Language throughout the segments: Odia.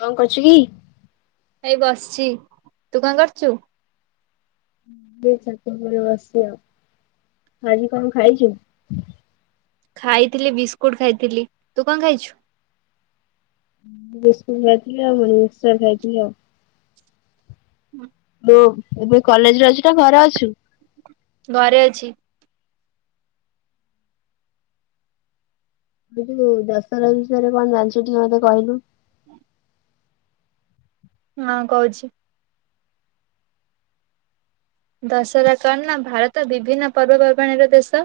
କଣ କରୁଚୁ କି? ଏଇ ବସିଛି ତୁ କଣ କରୁଛୁ? ଦେଇ ତାଙ୍କର ବଢିଆ ବାସ୍ନା, ଆଜି କଣ ଖାଇଛୁ? ଖାଇଥିଲି ବିସ୍କୁଟ ଖାଇଥିଲି। ତୁ କଣ ଖାଇଛୁ? ବିସ୍କୁଟ ଖାଇଥିଲି ଆଉ ମୁଢି ମିକ୍ସର ଖାଇଥିଲି ଆଉ। ହୁଁ। ତୁ ଏବେ କଲେଜ ରେ ଅଛୁ ନା ଘରେ ଅଛୁ? ଘରେ ଅଛି। ଏଠି ଯୋଉ ଦଶହରା ବିଷୟରେ କଣ ଜାଣିଛୁ ଟିକେ ମତେ କହିଲୁ? ହଁ କହୁଛି। ଦଶହରା କଣ ନା ଭାରତ ବିଭିନ୍ନ ପର୍ବପର୍ବାଣିର ଦେଶ।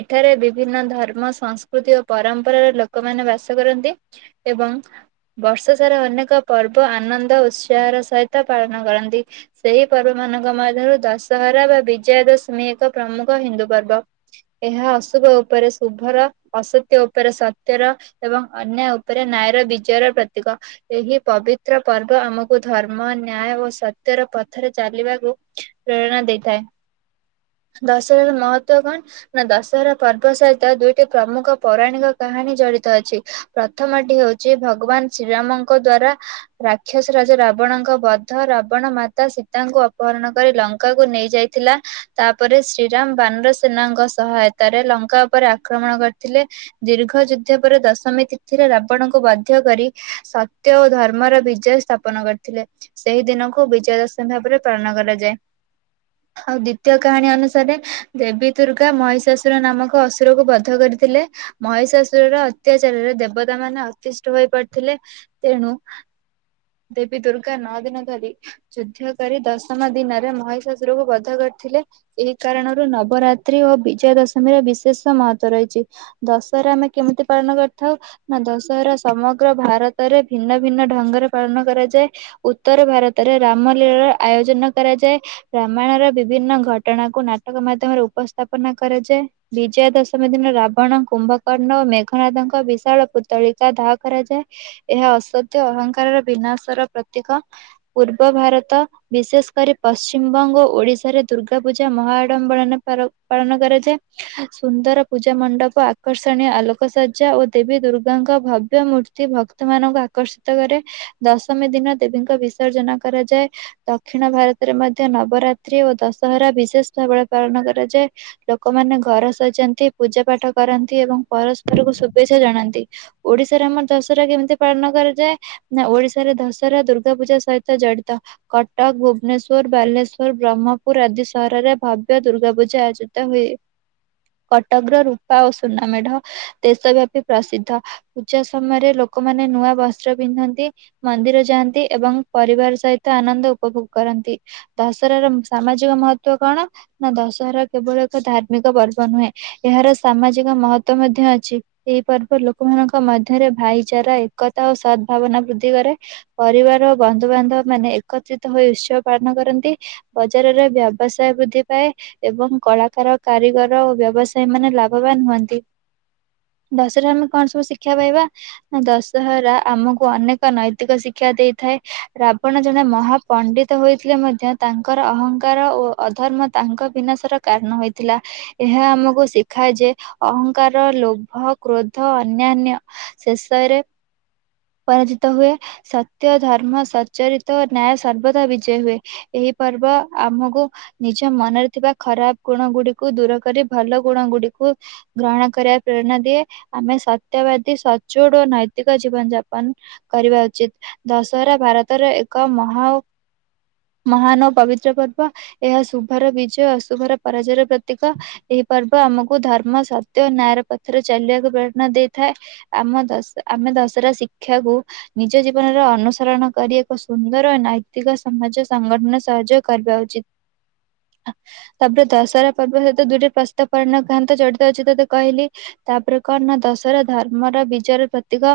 ଏଠାରେ ବିଭିନ୍ନ ଧର୍ମ, ସଂସ୍କୃତି ଓ ପରମ୍ପରାର ଲୋକମାନୋନ ବାସ କରନ୍ତି। ଏବଂ ବର୍ଷ ସାରା ଅନେକ ପର୍ବ ଆନନ୍ଦ ଉତ୍ସାହର ସହିତ ପାଳନ କରନ୍ତି। ସେହି ପର୍ବ ମାନଙ୍କ ମଧ୍ୟରୁ ଦଶହରା ବା ବିଜୟା ଦଶମୀ ଏକ ପ୍ରମୁଖ ହିନ୍ଦୁ ପର୍ବ। ଏହା ଅଶୁଭ ଉପରେ ଶୁଭର ଅସତ୍ୟ ଉପରେ ସତ୍ୟର ଏବଂ ଅନ୍ୟାୟ ଉପରେ ନାୟର ବିଜୟର ପ୍ରତୀକ। ଏହି ପବିତ୍ର ପର୍ବ ଆମକୁ ଧର୍ମ ନ୍ୟାୟ ଓ ସତ୍ୟର ପଥରେ ଚାଲିବାକୁ ପ୍ରେରଣା ଦେଇଥାଏ। ଦଶହରାର ମହତ୍ଵ କଣ ନା ଦଶହରା ପର୍ବ ସହିତ ଦୁଇଟି ପ୍ରମୁଖ ପୌରାଣିକ କାହାଣୀ ଜଡିତ ଅଛି। ପ୍ରଥମଟି ହଉଛି ଭଗବାନ ଶ୍ରୀରାମଙ୍କ ଦ୍ଵାରା ରାକ୍ଷସ ରାଜ ରାବଣଙ୍କ ବଦ୍ଧ, ରାବଣ ମାତା ସୀତାଙ୍କୁ ଅପହରଣ କରି ଲ ଲକାକୁ ନେଇ ଯାଇଥିଲା। ତାପରେ ଶ୍ରୀରାମ ବାନର ସେନାଙ୍କ ସହାୟତାରେ ଲଙ୍କା ଉପରେ ଆକ୍ରମଣ କରିଥିଲେ। ଦୀର୍ଘ ଯୁଦ୍ଧ ପରେ ଦଶମୀ ତିଥିରେ ରାବଣଙ୍କୁ ବାଧ୍ୟ କରି ସତ୍ୟ ଓ ଧର୍ମର ବିଜୟ ସ୍ଥାପ ପନ କରିଥିଲେ ସେହି ଦିନକୁ ବିଜୟା ଦଶମୀ ଭାବରେ ପାଳନ କରାଯାଏ। ଆଉ ଦ୍ଵିତୀୟ କାହାଣୀ ଅନୁସାରେ ଦେବୀ ଦୁର୍ଗା ମହିଷାଶୁର ନାମକ ଅସୁର କୁ ବଦ୍ଧ କରିଥିଲେ। ମହିଷାଶୁରର ଅତ୍ୟାଚାରରେ ଦେବତା ମାନେ ଅତିଷ୍ଠ ହୋଇ ପଡିଥିଲେ ତେଣୁ ଦେବୀ ଦୁର୍ଗା ନଅ ଦିନ ଧରି ଯୁଦ୍ଧ କରି ଦଶମ ଦିନରେ ମହିଷାଶୁରକୁ ବଧ କରିଥିଲେ। ଏହି କାରଣରୁ ନବରାତ୍ରି ଓ ବିଜୟା ଦଶମୀର ବିଶେଷ ମହତ୍ତ୍ଵ ରହିଛି। ଦଶହରା ଆମେ କେମିତି ପାଳନ କରିଥାଉ? ନା ଦଶହରା ସମଗ୍ର ଭାରତରେ ଭିନ୍ନ ଭିନ୍ନ ଢଙ୍ଗରେ ପାଳନ କରାଯାଏ। ଉତ୍ତର ଭାରତରେ ରାମ ଲୀଳାର ଆୟୋଜନ କରାଯାଏ। ରାମାୟଣ ର ବିଭିନ୍ନ ଘଟଣାକୁ ନାଟକ ମାଧ୍ୟମରେ ଉପସ୍ଥାପନା କରାଯାଏ। ବିଜୟା ଦଶମୀ ଦିନ, ରାବଣ, କୁମ୍ଭକର୍ଣ୍ଣ ଓ ମେଘନାଥଙ୍କ ବିଶାଳ ପୂ ତଳିକା ଦାହ କରାଯାଏ ଏହା ଅସତ୍ୟ, ଅହଙ୍କାରର, ବିନାଶର ପ୍ରତୀକ। ପୂର୍ବ ଭାରତ ବିଶେଷ କରି ପଶ୍ଚିମବଙ୍ଗ ଓ ଓଡିଶାରେ ଦୁର୍ଗା ପୂଜା ମହା ଆଡ଼ମ୍ବର ପାଳନ କରାଯାଏ। ସୁନ୍ଦର ପୂଜା ମଣ୍ଡପ ଆକର୍ଷଣୀୟ ଆଲୋକସଜା ଓ ଦେବୀ ଦୁର୍ଗାଙ୍କ ଭବ ବ୍ୟ ମୂର୍ତ୍ତି ଭକ୍ତ ମାନଙ୍କୁ ଆକର୍ଷିତ କରେ ଦଶମୀ ଦିନ ଦେବୀଙ୍କ ବିସର୍ଜନ କରାଯାଏ। ଦକ୍ଷିଣ ଭାରତରେ ମଧ୍ୟ ନବରାତ୍ରି ଓ ଦଶହରା ବିଶେଷ ଭାବରେ ପାଳନ କରାଯାଏ। ଲୋକମାନେ ଘର ସଜାନ୍ତି ପୂଜା ପାଠ କରନ୍ତି ଏବଂ ପରସ୍ପରକୁ ଶୁଭେଚ୍ଛା ଜଣାନ୍ତି। ଓଡିଶାରେ ଆମର ଦଶହରା କେମିତି ପାଳନ କରାଯାଏ? ନା ଓଡି ରେ ଦଶହରା ଦୁର୍ଗା ପୂଜା ସହିତ ଜଡ଼ିତ। କଟକ, ଭୁବନେଶ୍ଵର, ବାଲେଶ୍ଵର, ବ୍ରହ୍ମପୁର, ଆଦି ସହରରେ ଭବ୍ୟ ଦୁର୍ଗା ପୂଜା ଆ ହୁଏ। କଟକର ରୂପା ଓ ସୁନା ମେଢ ଦେଶ ବ୍ୟାପୀ ପ୍ରସିଦ୍ଧ ପୂଜା ସମୟରେ ଲୋକମାନେ ନୂଆ ବସ୍ତ୍ର ପିନ୍ଧନ୍ତି। ମନ୍ଦିର ଯାଆନ୍ତି ଏବଂ ପରିବାର ସହିତ ଆନନ୍ଦ ଉପଭୋଗ କରନ୍ତି। ଦଶହରାର ସାମାଜିକ ମହତ୍ୱ କଣ ନା ଦଶହରା କେବଳ ଏକ ଧାର୍ମିକ ପର୍ବ ନୁହେଁ। ଏହାର ସାମାଜିକ ମହତ୍ୱ ମଧ୍ୟ ଅଛି। ଏହି ପର୍ବ ଲୋକମାନଙ୍କ ମଧ୍ୟରେ ଭାଇଚାରା ଏକତା ଓ ସଦ୍ଭାବନା ବୃଦ୍ଧି କରେ। ପରିବାର ବନ୍ଧୁବାନ୍ଧବ ମାନେ ଏକତ୍ରିତ ହୋଇ ଉତ୍ସବ ପାଳନ କରନ୍ତି। ବଜାରରେ ବ୍ୟବସାୟ ବୃଦ୍ଧି ପାଏ। ଏବଂ କଳାକାର କାରିଗର ଓ ବ୍ୟବସାୟୀ ମାନେ ଲାଭବାନ ହୁଅନ୍ତି। ଦଶହରା ଆମେ କଣ ସବୁ ଶିକ୍ଷା ପାଇବା ନା ଦଶହରା ଆମକୁ ଅନେକ ନୈତି କ ଶିକ୍ଷା ଦେଇଥାଏ ରାବଣ ଜଣେ ମହା ପଣ୍ଡିତ ହୋଇଥିଲେ ମଧ୍ୟ ତାଙ୍କର ଅହଂକାର ଓ ଅଧର୍ମ ତାଙ୍କ ବିନାଶର କାରଣ ହୋଇଥିଲା। ଏହା ଆମକୁ ଶିଖାଏ ଯେ ଅହଂଙ୍କାର ଲୋଭ କ୍ରୋଧ ଅନ୍ୟାନ୍ୟ ଶେଷୟରେ ପରାଜିତ ହୁଏ ସତ୍ୟ ଧର୍ମ ସଚରିତ ଓ ନ୍ୟାୟ ସର୍ବଦା ବିଜୟ ହୁଏ ଏହି ପର୍ବ ଆମକୁ ନିଜ ମନରେ ଥିବା ଖରାପ ଗୁଣ ଗୁଡିକୁ ଦୂର କରି ଭଲ ଗୁଣ ଗୁଡିକୁ ଗ୍ରହଣ କରିବାକୁ ପ୍ରେରଣା ଦିଏ ଆମେ ସତ୍ୟବାଦୀ ସଚୋଡ ଓ ନୈତିକ ଜୀବନ ଯାପ ନ କରିବା ଉଚିତ ଦଶହରା ଭାରତର ଏକ ମହା ମହାନ ଓ ପବିତ୍ର ପର୍ବ ଏହା ଶୁଭର ବିଜୟ ଅଶୁଭର ପରାଜୟର ପ୍ରତୀକ ଏହି ପର୍ବ ଆମକୁ ଧର୍ମ ସତ୍ୟ ଓ ନ୍ୟାୟ ର ପଥରେ ଚାଲିବାକୁ ପ୍ରେରଣା ଦେଇଥାଏ ଆମ ଦଶ ଆମେ ଦଶହରା ଶିକ୍ଷାକୁୁ ନିଜ ଜୀବନର ଅନୁସରଣ କରି ଏକ ସୁନ୍ଦର ନୈତିକ ସମାଜ ସଂଗଠନ ସହଯୋଗ କରିବା ଉଚିତ [unintelligible] ତାପରେ ଦଶହରା ପର୍ବ ସତ ଦୁଇଟେ ପ୍ରସ୍ତାବ ପରିଣ ଖଥାନ୍ତା ଯୋଟ ତ ଅଛି ତୋତେ କହିଲି ତାପରେ କଣ ନା ଦଶହରା ଧର୍ମର ବିଜୟର ପ୍ରତୀକ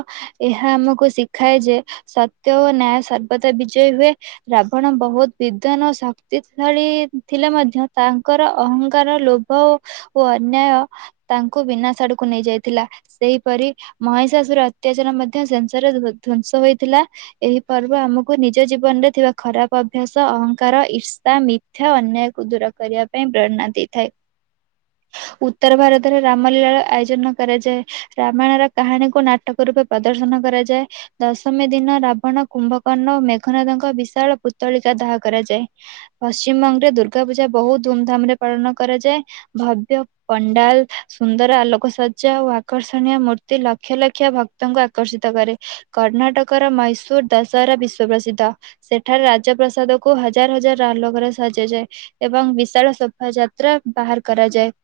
ଏହା ଆମକୁ ଶିଖାଏ ଯେ ସତ୍ୟ ଓ ନ୍ୟାୟ ସର୍ବଦା ବିଜୟୀ ହୁଏ ରାବଣ ବହୁତ ବିଦ୍ୱାନ ଓ ଶକ୍ତିଶାଳୀ ଥିଲେ ମଧ୍ୟ ତାଙ୍କର ଅହଂକାର ଲୋଭ ହ ଓ ଅନ୍ୟାୟ ତାଙ୍କୁ ବିନାସ ଆଡକୁ ନେଇ ଯାଇଥିଲା ସେହିପରି ମହିଷା ଅଶୁର ଅତ୍ୟାଚାର ମଧ୍ୟ ମଧ୍ୟ ସେସରେ ଧ୍ଵଂସ ହୋଇଥିଲା ଏହି ପର୍ବ ଆମକୁ ନିଜ ଜୀବନ ରେ ଥିବା ଖରାପ ଅଭ୍ୟାସ ଅହଂଙ୍କାର ଇର୍ଷା ମି ଥ୍ୟା ଅନ୍ୟାୟକୁ ଦୂର କରିବା ପାଇଁ ପ୍ରେରଣା ଦେଇଥାଏ [unintelligible] ଉତ୍ତର ଭାରତରେ ରାମ ଲୀଳାର ଆୟୋଜନ କରାଯାଏ ରାମାୟଣ ର କାହାଣୀକୁ ନାଟକ ରୂପେ ପ୍ରଦର୍ଶନ କରାଯାଏ ଦଶମୀ ଦିନ ରାବଣ କୁମ୍ଭକର୍ଣ୍ଣ ଓ ମେଘନାଥଙ୍କ ବିଶାଳ ପୁତଳିକା ଦାହ କରାଯାଏ ପଶ୍ଚିମବଙ୍ଗ ରେ ଦୁର୍ଗା ପୂଜା ବହୁତ ଧୁମଧାମ ରେ ପାଳନ କରାଯାଏ ଭବ୍ୟ ପଣ୍ଡାଲ ସୁନ୍ଦର ଆଲୋକସଜା ଓ ଆକର୍ଷଣୀୟ ମୂର୍ତ୍ତି ଲକ୍ଷ ଲକ୍ଷ ଭକ୍ତ ଆକର୍ଷିତ କରେ କର୍ଣ୍ଣାଟକର ମୈସୂର ଦଶହରା ବିଶ୍ଵ ପ୍ରସିଦ୍ଧ ସେଠାରେ ରାଜପ୍ରସାଦ କୁ ହଜାର ହଜାର ଆଲୋକରେ ସଜା ଯାଏ ଏବଂ ବିଶାଳ ସୋଭା ଯାତ୍ରା ବାହାର କରାଯାଏ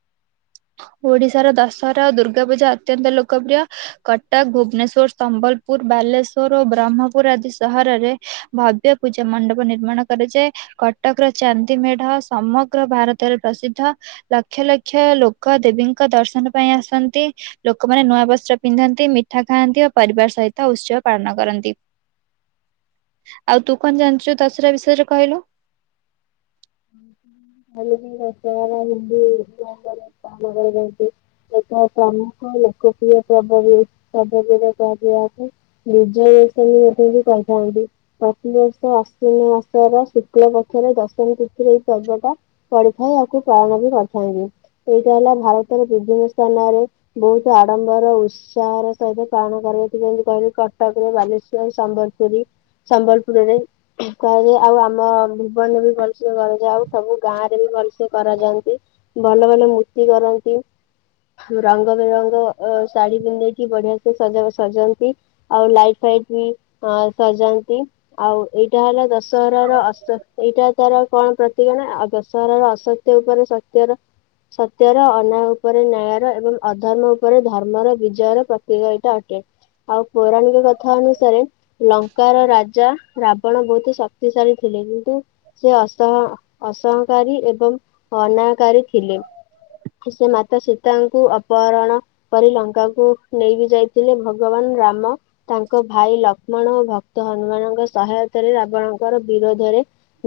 ଓଡିଶାର ଦଶହରା ଓ ଦୁର୍ଗା ପୂଜା ଅତ୍ୟନ୍ତ ଲୋକପ୍ରିୟ କ ଟକ ଭୁବନେଶ୍ବର ସମ୍ବଲପୁର ବାଲେଶ୍ଵର ଓ ବ୍ରହ୍ମପୁର ଆଦି ସହରରେ ଭବ୍ୟ ପୂଜା ମଣ୍ଡପ ନିର୍ମାଣ କରାଯାଏ କଟକର ଚାନ୍ଦି ମେଢ ସମଗ୍ର ଭାରତରେ ପ୍ରସିଦ୍ଧ ଲକ୍ଷ ଲକ୍ଷ ଲୋକ ଦେବୀଙ୍କ ଦର୍ଶନ ପାଇଁ ଆସନ୍ତି। ଲୋକମାନେ ନୂଆ ବସ୍ତ୍ର ପିନ୍ଧନ୍ତି ମେ ଉଠା ଖାଆନ୍ତି ଓ ପରିବାର ସହିତ ଉତ୍ସବ ପାଳନ କରନ୍ତି। ଆଉ ତୁ କଣ ଜାଣିଛୁ ଦସରା ବିଷୟରେ କହିଲୁ? [inaudible] ଟ ପ୍ରମୁଖ ଲୋକପ୍ରିୟରେ କୁହାଯିବା। ବିଜୟା ଦଶମୀ ବି କହିଥାନ୍ତି। ପ୍ରତିବର୍ଷ ଆଶ୍ୱିନ ମାସର ଶୁକ୍ଳ ପକ୍ଷରେ ଦଶମୀ ତିଥି ସେରେ ଏଇ ପର୍ବଟା ପଡିଥାଏ ଆଉକୁ ପାଳନ ବି କରିଥାନ୍ତି। ଏଇଟା ହେଲା ଭାରତର ବିଭିନ୍ନ ସ୍ଥାନରେ ବହୁତ ଆଡମ୍ବର ଉତ୍ସାହର ସହିତ ପାଳନ କରାଯାଉ ଯେମିତି କହିଲି କଟକରେ ବାଲେସ୍ଵର ସମ୍ବଲପୁରୀ ସମ୍ବଲପୁରରେ କାରେ ଆଉ ଆମ ଭୁବନରେ ବି ଭଲ କରାଯାଏ ଆଉ ସବୁ ଗାଁ ରେ ବି ଭଲସେ କରାଯାନ୍ତି ଭଲ ଭଲ ମୂର୍ତ୍ତି କରନ୍ତି। ରଙ୍ଗ ବେରଙ୍ଗ ଅ ଶାଢୀ ପିନ୍ଧେଇକି ବଢିଆ ସେ ସଜ ସଜନ୍ତି। ଆଉ ଲାଇଟ୍ ଫାଇଟ୍ ବି ସଜାନ୍ତି। ଆଉ ଏଇଟା ହେଲା ଦଶହରାର ଅସ୍ତ ଏଇଟା ଦଶରାର କଣ ପ୍ରତିକ ନା ଦଶରାର ଅସତ୍ୟ ଉପରେ ସତ୍ୟର ସତ୍ୟର ଅନ୍ୟାୟ ଉପରେ ନ୍ୟାୟର ଏବଂ ଅଧର୍ମ ଉପରେ ଧର୍ମର ବିଜୟର ପ୍ରତିଯୋଗିତା ଅଟେ। ଆଉ ପୌରାଣିକ କଥା ଅନୁସାରେ ଲଙ୍କାର ରାଜା ରାବଣ ବହୁତ ଶକ୍ତିଶାଳୀ ଥିଲେ କିନ୍ତୁ ସେ ଅସହ ଅସହକାରୀ ଏବଂ ଅନାୟକାରୀ ଥିଲେ। ସେ ମାତା ସୀତାଙ୍କୁ ଅପହରଣ ପ ଲଙ୍କାକୁ ନେଇକି ଯାଇଥିଲେ ଭଗବାନ ରାମ ତାଙ୍କ ଭାଇ ଲକ୍ଷ୍ମଣ ଓ ଭକ୍ତ ହନୁମାନଙ୍କ ସହାୟତାରେ ରାବଣଙ୍କର ବିରୋଧରେ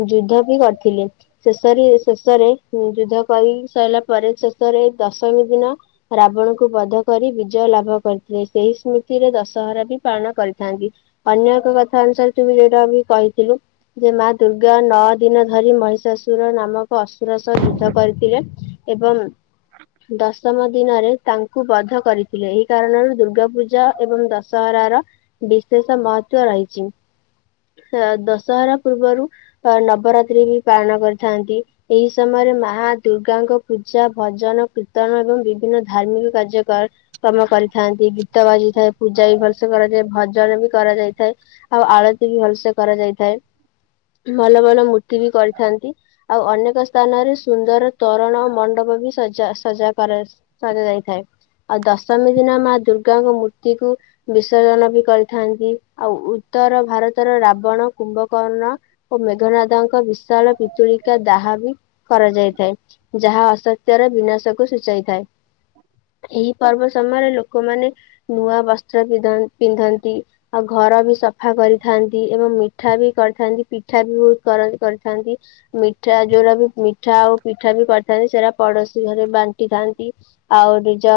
ଯୁଦ୍ଧ ବି କରିଥିଲେ। ଶେଷରେ ଶେଷରେ ଯୁଦ୍ଧ କରି ସରିଲା ପରେ ଶେଷରେ ଦଶମୀ ଦିନ ରାବଣଙ୍କୁ ବଧ କରି ବିଜୟ ଲାଭ କରିଥିଲେ। ସେହି ସ୍ମୃତିରେ ଦଶହରା ବି ପାଳନ କରିଥାନ୍ତି। ଅନ୍ୟ ଏକ କଥା ଅନୁସାରେ ତୁମେ ଯୋଟା ବି କହିଥିଲୁ ଯେ ମା ଦୁର୍ଗା ନଅ ଦିନ ଧରି ମହିଷାଶୁର ନାମକ ଅସୁର ସହ ଯୁଦ୍ଧ କରିଥିଲେ। ଏବଂ ଦଶମ ଦିନରେ ତାଙ୍କୁ ବଧ କରିଥିଲେ। ଏହି କାରଣରୁ ଦୁର୍ଗା ପୂଜା ଏବଂ ଦଶ ଦଶହରାର ବିଶେଷ ମହତ୍ଵ ରହିଛି। ଦଶହରା ପୂର୍ବରୁ ଅ ନବରାତ୍ରି ବି ପାଳନ କରିଥାନ୍ତି। ଏହି ସମୟରେ ମା ଦୁର୍ଗାଙ୍କ ପୂଜା ଭଜନ କୀର୍ତ୍ତନ ଏବଂ ବିଭିନ୍ନ ଧାର୍ମିକ କାର୍ଯ୍ୟ କାମ କରିଥାନ୍ତି ଗୀତ ବାଜିାଇଥାଏ ପୂଜା ବି ଭଲସେ କରାଯାଏ। ଭଜନ ବି କରାଯାଇଥାଏ। ଆଉ ଆଳତି ବି ଭଲସେ କରାଯାଇଥାଏ। ଭଲ ଭଲ ମୂର୍ତ୍ତି ବି କରିଥାନ୍ତି। ଆଉ ଅନେକ ସ୍ଥାନରେ ସୁନ୍ଦର ତୋରଣ ମଣ୍ଡପ ବି ସଜା ସଜା କରାଯ ସଜ ଯାଇଥାଏ ଆଉ ଦଶମୀ ଦିନ ମା ଦୁର୍ଗାଙ୍କ ମୂର୍ତ୍ତି କୁ ବିସର୍ଜନ ବି କରିଥାନ୍ତି। ଆଉ ଉତ୍ତର ଭାରତର ରାବଣ, କୁମ୍ଭକର୍ଣ ଓ ମେଘନାଦଙ୍କ ବିଶାଳ ପିିତୁଳିକା ଦାହା ବି କରାଯାଇଥାଏ। ଯାହା ଅସତ୍ୟର ବିନାଶକୁ ସୂଚାଇଥାଏ। ଏହି ପର୍ବ ସମୟରେ ଲୋକମାନେ ନୂଆ ବସ୍ତ୍ର ପିଧ ପିନ୍ଧନ୍ତି। ଆଉ ଘର ବି ସଫା କରିଥାନ୍ତି। ଏବଂ ମିଠା ବି କରିଥାନ୍ତିି। ପିଠା ବି ବହୁତ କରନ୍ତି କରିଥାନ୍ତି। ମିଠା ଯୋଉଟା ବି ମିଠା ଆଉ ପିଠା ବି କରିଥାନ୍ତି। ସେଟା ପଡୋଶୀ ଘରେ ବାଣ୍ଟି ଥାନ୍ତି। ଆଉ ନିଜ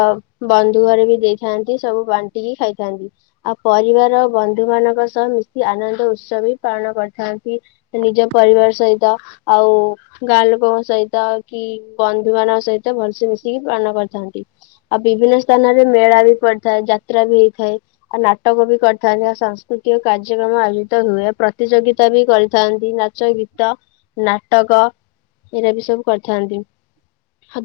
ବନ୍ଧୁ ଘରେ ବି ଦେଇଥାନ୍ତି। ସବୁ ବାଣ୍ଟିକି ଖାଇଥାନ୍ତି। ଆଉ ପରିବାର ବନ୍ଧୁ ମାନଙ୍କ ସହ ମିଶି ଆନନ୍ଦ ଉତ୍ସବ ବି ପାଳନ କରିଥାନ୍ତି। କି ନିଜ ପରିବାର ସହିତ ଆଉ ଗାଁ ଲୋକଙ୍କ ସହିତ କି ବନ୍ଧୁ ମାନଙ୍କ ସହିତ ଭଲସେ ମିଶିକି ପାଳନ କରିଥାନ୍ତି। ଆଉ ବିଭିନ୍ନ ସ୍ଥାନରେ ମେଳା ବି ପଡିଥାଏ, ଯାତ୍ରା ବି ହେଇଥାଏ। ଆଉ ନାଟକ ବି କରିଥାନ୍ତି, ଆଉ ସାଂସ୍କୃତିକ କାର୍ଯ୍ୟକ୍ରମ ଆୟୋଜିତ ହୁଏ ଆଉ ପ୍ରତିଯୋଗିତା ବି କରିଥାନ୍ତି ନାଚ, ଗୀତ, ନାଟକ ଏଇରା ବି ସବୁ କରିଥାନ୍ତି।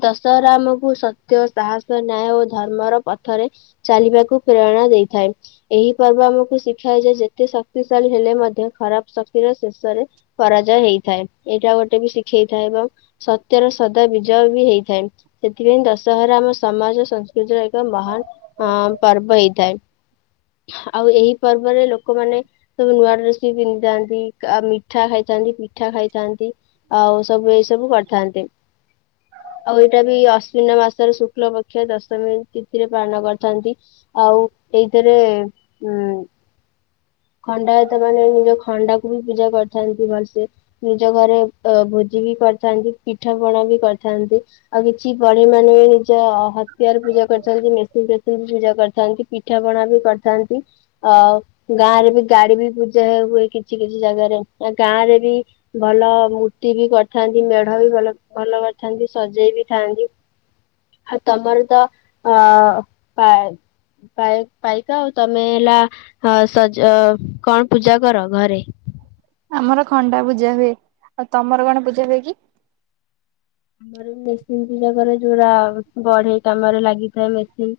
ଦଶହରା ଆମକୁ ସତ୍ୟ, ସାହସ, ନ୍ୟାୟ ଓ ଧର୍ମର ପଥରେ ଚାଲିବାକୁ ପ୍ରେରଣା ଦେଇଥାଏ। ଏହି ପର୍ବ ଆମକୁ ଶିଖାଏ ଯେ ଯେତେ ଶକ୍ତିଶାଳୀ ହେଲେ ମଧ୍ୟ ଖରାପ ଶ କ୍ତିର ଶେଷରେ ପରାଜୟ ହେଇଥାଏ, ଏଇଟା ଗୋଟେ ବି ଶିଖେଇ ଥାଏ ଏବଂ ସତ୍ୟର ସଦା ବିଜୟ ବି ହେଇଥାଏ। ସେଥିପାଇଁ ଦଶହରା ଆମ ସମାଜ, ସଂସ୍କୃତିର ଏକ ମହାନ୍ ହଁ ପର୍ବ ହେଇଥାଏ। ଆଉ ଏହି ପର୍ବରେ ଲୋକମାନେ ସବୁ ନୂଆ ଡ୍ରେସ୍ ବି ପିନ୍ଧିଥାନ୍ତି। ମିଠା ଖାଇଥାନ୍ତି, ପିଠା ଖାଇଥାନ୍ତି ଆଉ ସବୁ ଏଇସବୁ କରିଥାନ୍ତି। ଆଉ ଏଇଟା ବି ଆଶ୍ୱନ ମାସର ଶୁକ୍ଲ ପକ୍ଷ ଦଶମୀ ତିଥିରେ ପାଳନ କରିଥାନ୍ତି। ଆଉ ଏଇଥେରେ ଉଁ ଖଣ୍ଡାୟତମାନେ ନିଜ ଖଣ୍ଡାକୁ ବି ପୂଜା କରିଥାନ୍ତି ଭଲ୍ସେ। ନିଜ ଘରେ ଅ ଭୋଜି ବି କରିଥାନ୍ତି, ପିଠାପଣା ବି କରିଥାନ୍ତି। ଆଉ କିଛି ବଢ଼େଇ ମାନେ ନିଜ ହତିଆର ପୂଜା କରିଚନ୍ତି, ମେସିନ୍ ଫେସିନ୍ ବି ପୂଜା କରିଥାନ୍ତି। ପିଠା ପଣା ବି କରିଥାନ୍ତି, ଆଉ ଗାଁରେ ବି ଗାଡି ବି ପୂଜା ହୁଏ କି ଛି କିଛି ଜାଗାରେ ଆ ଗାଁରେ ବି ଭଲ ମୂର୍ତ୍ତି ବି କରିଥାନ୍ତି, ମେଢ ବି ଭଲ-ଭଲ କରିଥାନ୍ତି ସଜେଇ ବି ଥାନ୍ତି। ଆ ତମର ତ ଅ ପାଏ ପାଇ ପାଇକ ଆଉ, ତମେ ହେଲା ସଜ କଣ ପୂଜା କର ଘରେ? ଆମର ଖଣ୍ଡା ପୂଜା ହୁଏ, ଆଉ ତମର କଣ ପୂଜା ହୁଏ କି? ଆମର ମେସିନ୍ ପୂଜାକରେ ଯୋଉରା ବଢ଼େଇ କାମରେ ଲାଗିଥାଏ ମେସିନ୍।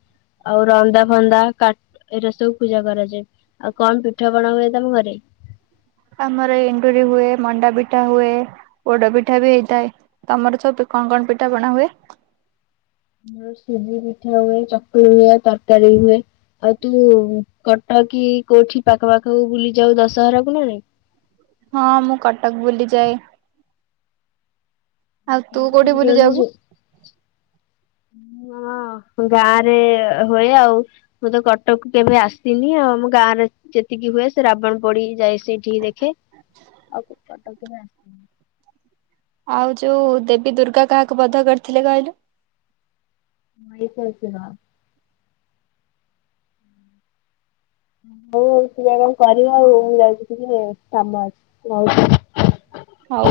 ଆଉ ରନ୍ଦା ଫନ୍ଦା କା ଏଇରା ସବୁ ପୂଜା କରାଯାଏ। ଆଉ କଣ ପିଠାପଣା ହୁଏ ତମ ଘରେ? ଆମର ଏଣ୍ଡୁରି ହୁଏ, ମଣ୍ଡାପିଠା ହୁଏ ପୋଡ ପିଠା ବି ହେଇଥାଏ, ତମର ସବୁ କଣ-କଣ ପିଠାପଣା ହୁଏ? ଆମର ସୁଜି ପିଠା ହୁଏ, ଚକୁଳି ହୁଏ, ତରକାରୀ ହୁଏ। ଆଉ ତୁ କଟକ୍ କି କୋଉଠି ପାଖ ପାଖକୁ ବୁଲି ଯାଉ ଦଶହରା କୁ ନା ନାଇଁ? ହଁ ମୁଁ କଟକ୍ ବୁଲି ଯାଏ। ଆଉ ତୁ [inaudible] କୋଉଠି ବୁଲି ଯାଉ? ହଁ ଗାଁରେ ହୁଏ ଆଉ। ମୁଁ ତ କଟକ୍ କୁ କେବେ ଆସିନି ଆଉ, ଆମ ଗାଁରେ ଯେତିକି ହୁଏ ସେ ରାବଣ ପୋଡି ଯାଏ ସେ ଠିକି ଦେଖେ। ଆଉ ଯୋଉ ଦେବୀ ଦୁର୍ଗା କାହାକୁ ବଦ୍ଧ କରିଥିଲେ କହିଲୁ? ମହିଷାସୁର। ହଉ-ହଉ ତୁ ଯା କଣ [unintelligible] ଆଉ, ମୁଁ ଯାଉଚି ଟିକେ କାମ ଅଛି ରହୁଚି। ହଉ।